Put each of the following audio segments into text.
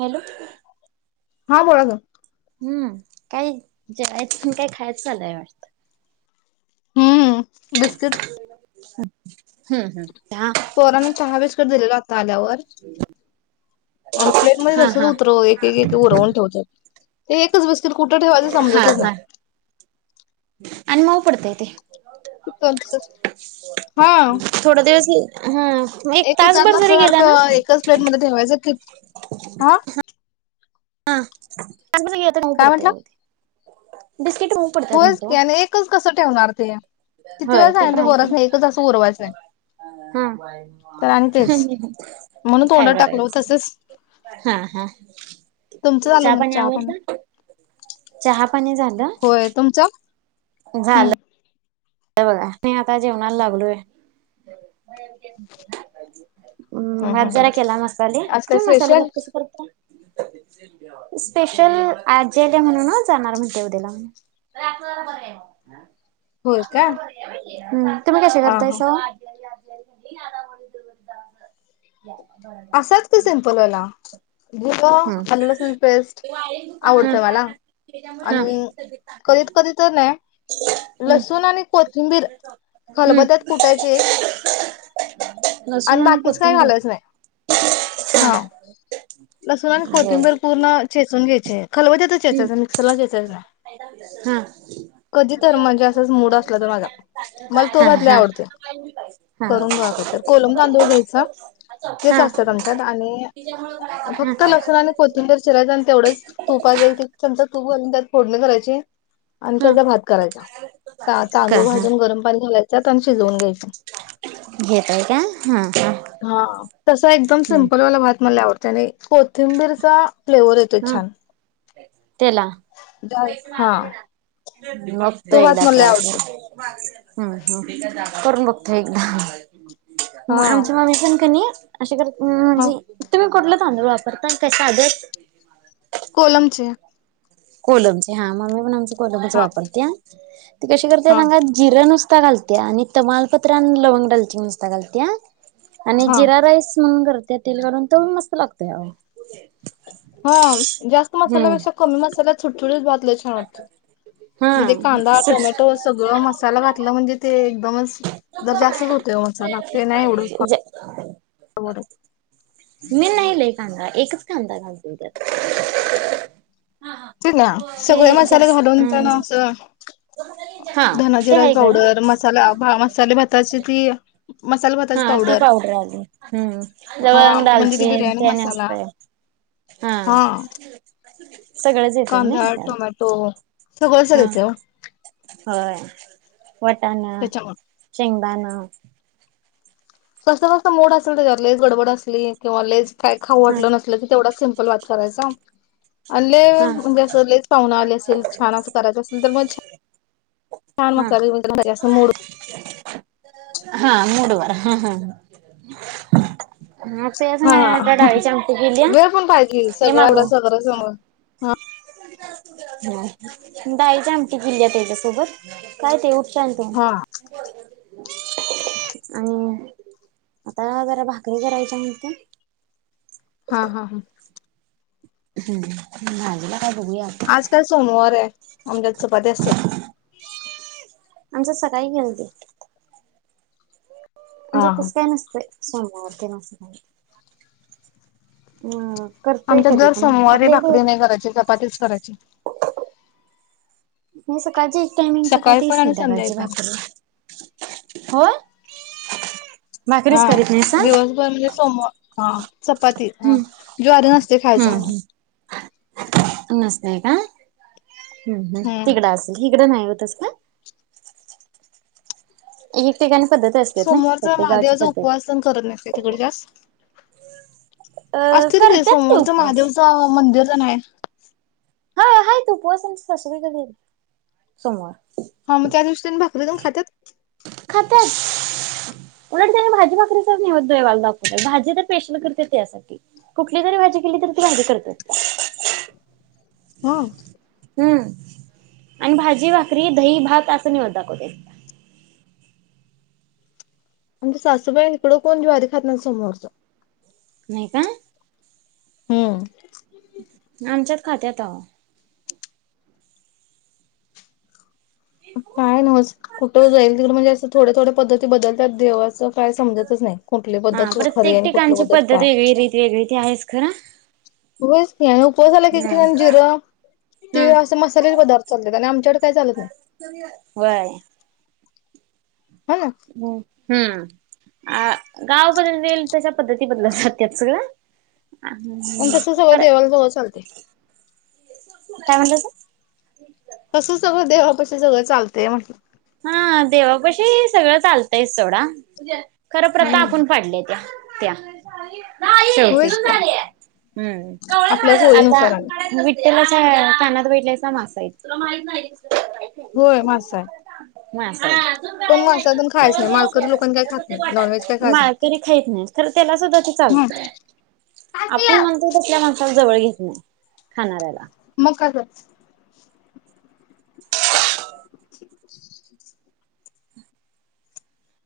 Hello. हा बोला की. हम्म काही जेवायचं न काय खायचं चालू हाय वाटत. हम्म बिस्किट. हम्म हम्म. हा पोरांनो चहा बिस्की दिलेलो आ आता आल्यावर अन प्लेट मध्ये हा तसच हा उतरव, एक एक उरवून ठेवत्यात. ते एकच बिस स्कीट कुठं ठेवायचं हा समजतच हा नाही. आणि मऊ पडतय ते. हा थोड दिवस हा एक एकच जात तासभर जरी नसल्या गेला ना सारखं, एकच प्लेट मध्ये ठेवायचं आ? आ. तास भर गेल तर मऊ काय पडतंय म्हटलं आओ ते. बिस्किट मऊ पडतात होयच म्हणतो की आणि एकच कसं ठेवणार ते. किती होय वेळ ते सांगितले पण आहे पोरासनी नाही खर. एकच असं उरवायचं नाही हा तर आणि तेच म्हणून काय तोंडात टाकलो करायच, तसच हा हा. तुमचं झालं क नई पाणी चहा पानी? आवरलं चहा पाणी झालं होय तुमचं. झालं. हम्म हे बघा मी आता जेवणाला लागलोय. हम् हम्म भात हम्म हम्म जरा केला मसाले, आज काय तुम्ही मसाले स्पेशल भात कस करता? स्पेशल आजी आली म्हणून जाणार म्हणते उद्याला. होय का हम्म तुम्ही कसे हा हा करतायसा ओ? [unintelligible] असच कि सिंपल वाला. जिरं आलं लसूण पेस्ट हम्म. आवडतं मला हम्म आणि कधीत कधी तर नाही हा लसूण आणि कोथिंबीर हम्म खलबत्यात कुटायचे हम्म. लसूण आणि बाकीच काय कोथिंबीर घालायच नाही, हा. लसूण आणि बर कोथिंबीर पूर्ण चेचून घ्यायचे खलबत लसूण आणि कोथंबीर पूर्ण चेचायच हम्म ग्यायच मिक्सरला चेचायचं नाही हा कधी तर म्हणजे असंच मूड असला तर माझा मला तो हा हा हा हा भात आवडतोय हा करून बघ का तर कोलम तांदूळ घ्यायच तेच असतं आमच्यात आणि लसूण आणि कोथंबर चिरायचं आणि तेवढंच तुपचा एक चमचा त्यात फोडणं करायची आणि हा त्याचा भात करायचा का तांदूळ हा भाजून गरम पाणी घालायचा आणि शिजवून घ्यायचे घेताय का हा हा हा तसा एकदम हा सिम्पल वाला भात मला आवडत त्याने कोथिंबीरचा फ्लेवर येतो हा छान त्याला हा मक्तो तो भात एकदा मला लय प्रयश आवडतो हम्म करून बघतो एकदा म हा आमची मम्मी पण कणी अशी करती हम हा म्हनजे तुम्ही कुठलं तांदूळ वापरता का साध कोलमचे कोलमचे हा मम्मी पण आमची कोलमच हा वापरत्या ते कशी करतेय हा सांगा जिरा नुसता कडीपता घालत्या आणि तमालपत्र आणि लवंग दालचीन नुसता घालत्या आणि हा जिरा राईस म्हण करत त्या तेल करून त मस्त लागतोय हा जास्त मसाला हम्म पेक्षा कमी मसाला सु [unintelligible] लं छान वाटत हा म्हणजे कांदा टोमॅटो सगळ मसाला घातलं म्हणजे ते एकदमच तरर जास्तच होतोय मसाला ते नाही एवढं मनईले काांणार आहे एकच कांदा घालायचा त्यात त सगळे ते मसाले जास्त घालून त्याला हा अस हा धना ते जिराची आहे खरं पावडर मसाला मसाला भाताची ती मसाला भाताची हा ती पावडर आली हम्म हा लवंग म्हणजे ती दालचीन बिर्याणी ते आणि मसाला असतय हा सगळंच येतय नय त्यात सगळ झाल हा ते होय वटाणा शेंगदाणा [inaudible] कस्त कस्त मोड असेल त्याच्यात लेच गडबड असली किंवा लेज काय खाऊ हा वाटलं नसलं तर तेवढच सिपल ल वाात करयस [unintelligible] अले हा म्हणजे असं लेच पाहुून आले असेल छान असं करायचं असेल तर मग छ छान हा मसाला म्हणजे खर असं मूड ह ह हा केलीया वेळ पण पाहिजे ये मागू सगळ्याला सगळं जमण हा ह डाळीची आमटी गिल्ल्या त्याच्यासोबत काय ते चालत हा मग आणि आता जरा भाकरी करायच्या म्हते हा हा हा हम्म ह हजला आज काल सोमवार आहे आमच्यात चपात्या असतात आमच सकाळी गेलते हा म्हणजे हा तस काय नसत य सगते ना अस ह आमच्या दर सोमवारी भाकरी नाही करायची चपातीच करायची मी सकाळची टायमिंग सकाळी चपाती पण आणि संध्याकाळी संध्याकाळचे पण. भाकर हो आ नाहीसा हा हम्म दिवसभर म्हणजे सोमवार हा चपाती ह ज्वारी नसते खायच म्ह नमस्ते का हम्म हम् हम्म तीघडा असल ह तड नाही होतस का ह सोमवारच महादेवाच उपवास पद्धत करत नसते तिकडे जास्त अ असतील र ते करत्यात की सोमवारचं उपवास महादेवचं मंदिर नाहे हा हायत उपवास आमचे सासुबाई पण करते सोमवार. हा मग त्या दृष्टीने भाकर दोन खात्यात खात्यात उलट त्यांनी भाजी भाकरीचा निवद देवाला दाखवला कुठली पण भाजी तर पेशल करते त्यासाठी कुठली जरी भाजी केली तरी ती भाजी करत्या. हा. आणि भाजी भाकरी दही भात असं निवद दाखवते. आमच्या सासूबाईं इकडं कोण ज्वारी खात नाही सोमवारचं. नाही का हम्म. आमच्यात खात्यात अव. काय न कुठं जाईल तिकड म्हणजे असं थोड्या थोड्या पद्धती बदलतात देवाचं. काय समजतच नाही कुठली हा पद्धत खरी प्रत्येक आहे आणि कुठली ठिकाणची पद्धत वेगळी रित वेगळी त आहेच खरां होय उपवासाला झाला की जिरं ते असं मसाल्याचे पदार्थ चालले आणि आमच्याकड काही चालत नाही. हा ना हो हम्म. अ गाव बदलतील तशा पद्धती बदल जात सगळं पण तस हम्म. सगळं पर देवाला जवळ चालते. काय म्हणलासा? तसं सगळं देवापाशी सगळं चालतेय म्हटल. हा देवापशी सगळं चालतंयस सोडा. खरं प्रता हम्म आपण पाडल्या आहे त्या. त्या ठेवते होयच की हम्म आपल्या आता सोयीनुसार आणि त्याला कानात बैठल्यायचा मासा येते. होय मासाय म [unintelligible] पण मासातून खायच नाही मालकरी लोकां काय खात नाही नॉनव्हेज काय खायच नाही माळकरी खाईत नाही खरं त्याला सुद्धा ते हम्म. चालतं आपण म्हणतोय तसल्या जवळ घेत नाही खाणाऱ्याला म का ग [inaudible]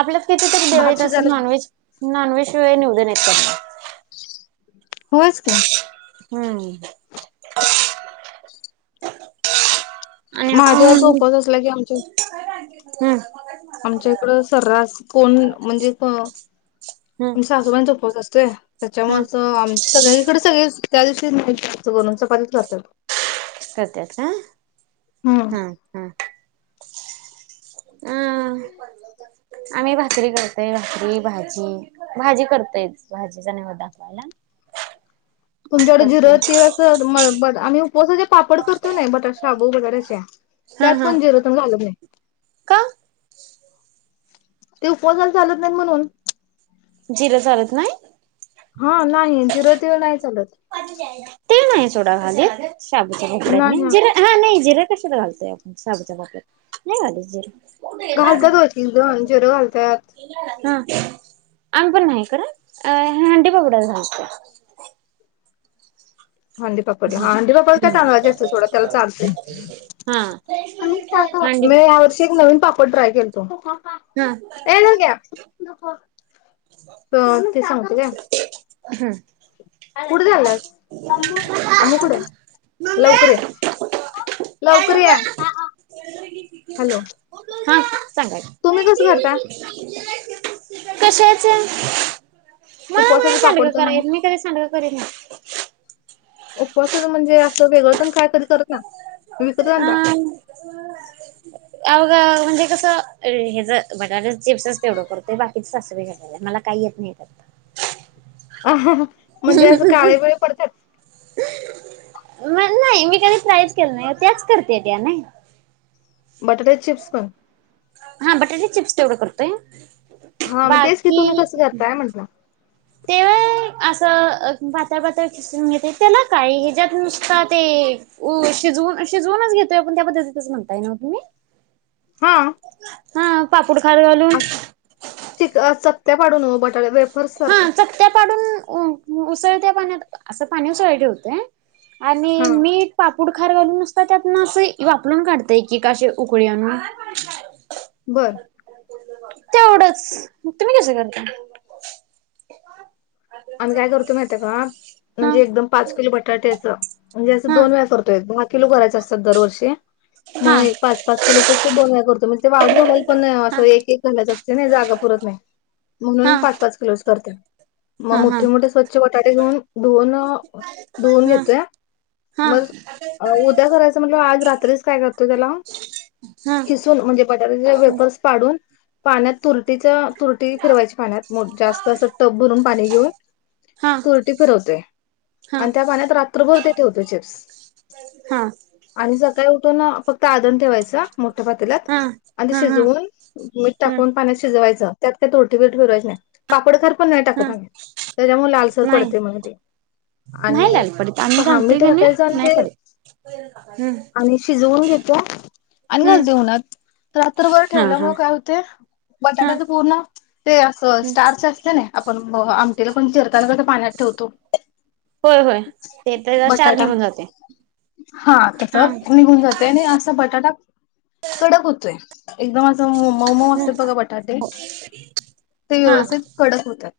आपल्या किती तरी भात दिवाईत अस शिजायला नॉनव्हेज नाानविश शिवाय [unintelligible] उ दे न य होयच की. हम्म. आणि माझ्या आपण सोपास असला की आमच्या हम्म. आमच्या इकडं सर्रास कोण म्हणजे आ हम्म सासूबाई चोपत असते हा त्याच्यामुळेच आम सगळ्या इकडे सगळे त्या दिवशी नाहीन चपाती खातात करत्यात का? हा हा. अं आम्ही भाकरी करतोय भाकरी भाजी भाजी करतोय भाजीचा निवद दाखवायला. असं तुमच्याकडे जिर करतो तिळ अस आम्ही उपसा पापड करतो ना बटाट शाबू बटाटाच्या हा त्यात हा पण जिर तेन घालत नाही. का ते उपवासाायला चालत नाहीत म्हणून. जिर चालत नाही. हा नाही जिरो तील नाही चालत. तिळ नाही सोडा घालीत. शाबूच्या पापडातनी जिर हा नाही जिर कशा घालतो. [unintelligible] घालतात हो एकजण जीरे घालत्यात. हा आम्ही पण नाही खर? हंडी पापड्यात घालततोय. हंडीपापड हा हंडीपापड काय जिरं तांदळाचे असत य सोडा त्याला चालतय हा हंडी मी यावर्षी एक नवीन पापड ट्राय केलाय. हो. हा ये हंग्या. अ ते सांगते काय? हा. कुठे चालास? आमु कड लवकर ये लवकर ये हॅलो. हा. सांगा तुम्ही कसं करता? की. कशाच. मला नाही उपवासाचे पापड सांडगं कराय तेन? येत मी कधी सांडग [unintelligible] ना. उपवासाच म्हणजे असं वेगळं तेन काय कधी करत नाय. विकतच आणता? अ. अबघा म्हणजे कसं हेज बटाट्याच चिप्सच तेवढं करतोय बाकीच सासुबाई करत्यात मला काही येत नाही करता. [unintelligible] म्हणजे असं काळे बीळे पडत्यात. म नाही. मी कधी ट्रायच केलो नाही त्याच करत्याता ना. बटाट्याचे चिप्स पण. हा बटाटे चिप्स तेवढं करतोय. हा मग तेच की तुम्ही कसं करताय म्हंटलं? ते व्हा असं पातळ पातळ किसवुन घेत्य त्याला काही ह्या ज्यात नुसता ते शिजवून शिजवूनच घेतोय आपण त्या पद्धतीतच म्हणताय ना तुम्ही? हा पुडखार घालून. चक्त्या पाडुन हो बटाट्याच. वे हा चक्त्या पाडून उसळत्या. पाण्यात असं पाणी उसळायला ठेवतय. आणि हा मीठ पापूड खार घालून नुसता त्यातनं असं वाफळून काढताय की काे उकळी आणून. बर तेवढंच मग तुम्ही कसे करता? ए काय आम्ही काय करतोय माहितीयं का हा म्हणजे एकदम पाच किलो बटाट्याच म्हणजे असं हा दोन वेळा करतोय [unintelligible] किलू करायचं असतात दरवर्षी हा मग पाच पाच किलोच अस दोन वेळा करतो म्हणजे ते वाळतं घालायला पण असं हा एक एक घालायचं असतं नाही जागा पुरत नाही म्हणून हा पाच पाच किलोच करते मग हा हा मोठे मोठे स्वच्छ बटाटे घेऊन धुवन धुवून हा घेतोय हा हा मग उद्या करायचं म्हंटल्यावर आज रात्रीच काय करतोय त्याला हा किसून म्हणजे बटाट्याचे वेपर्स पाडून पाण्यात तुरटीचं तुरटी फिरवायची पाण्यात जास्त असं टप भरून घिवून हा तुरटी फिरवतोय हा आणि त्या पाण्यात रात्रभर ठेवतोय ते चिप्स हा आणि सका उठून ना फक्त आदन ठेवायचं मोठ्या पातेल्यात हा आणि हा शिजवून मीठ हम्म टाकून पाण्यात शिजवायचं त्यात काय तुरटी बिरटी फिरवायचं नाय पापड खार पण हा त्याच्यामुळे लालसर नाही पडतयं म्हण ते नाही आणि लाल पडत आम्ही हां घालतोय मीठ ते का नाही टकायचं आणि नाही ते पडत हम्म आणि शिजवून घेतो आणि हम्म घालतोय उन्हात देऊन रात्रभर हा ठेवल्या हा मुळं काय होतय हा बटाट्याचं हम्म पूर्ण ते असं स्टार्च असतय नई आपण मग आमटीला पण चिरताना कसं पाण्यात ठेवतो होय होय ते त्याचा क्षार बटाटा निघून जाते हा तस हा निघून जातयं आणि असा बटाटा कडक हुतूय एकदमचं असं मऊ मऊ असे बघा बटाटे ते हा व्यवस्थित कडक होतात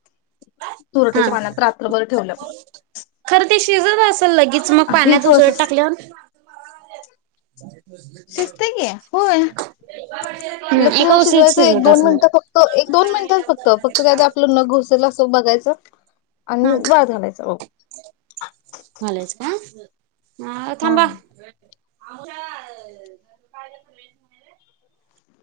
हा तुरटीच्या पाण्यात रात्रभर ठेवल्यामुळे खरं ते शिजत असल लगीच मग ही पाण्यात उसळत प्रोसेस टाकल्यावर शिजतयं की होय हम्म लक्ष एका देऊन उसळीत शिजवायचं एक शिजत दोन असणार मिनिटं फक्त एक दोन मिनिटच फक्त फक्त काय ते आपलं नखं घुसेल अस तो बघायचं हा आणि वाळत घालायच ओ मलेज का [unintelligible] हा हो थांबा [unintelligible]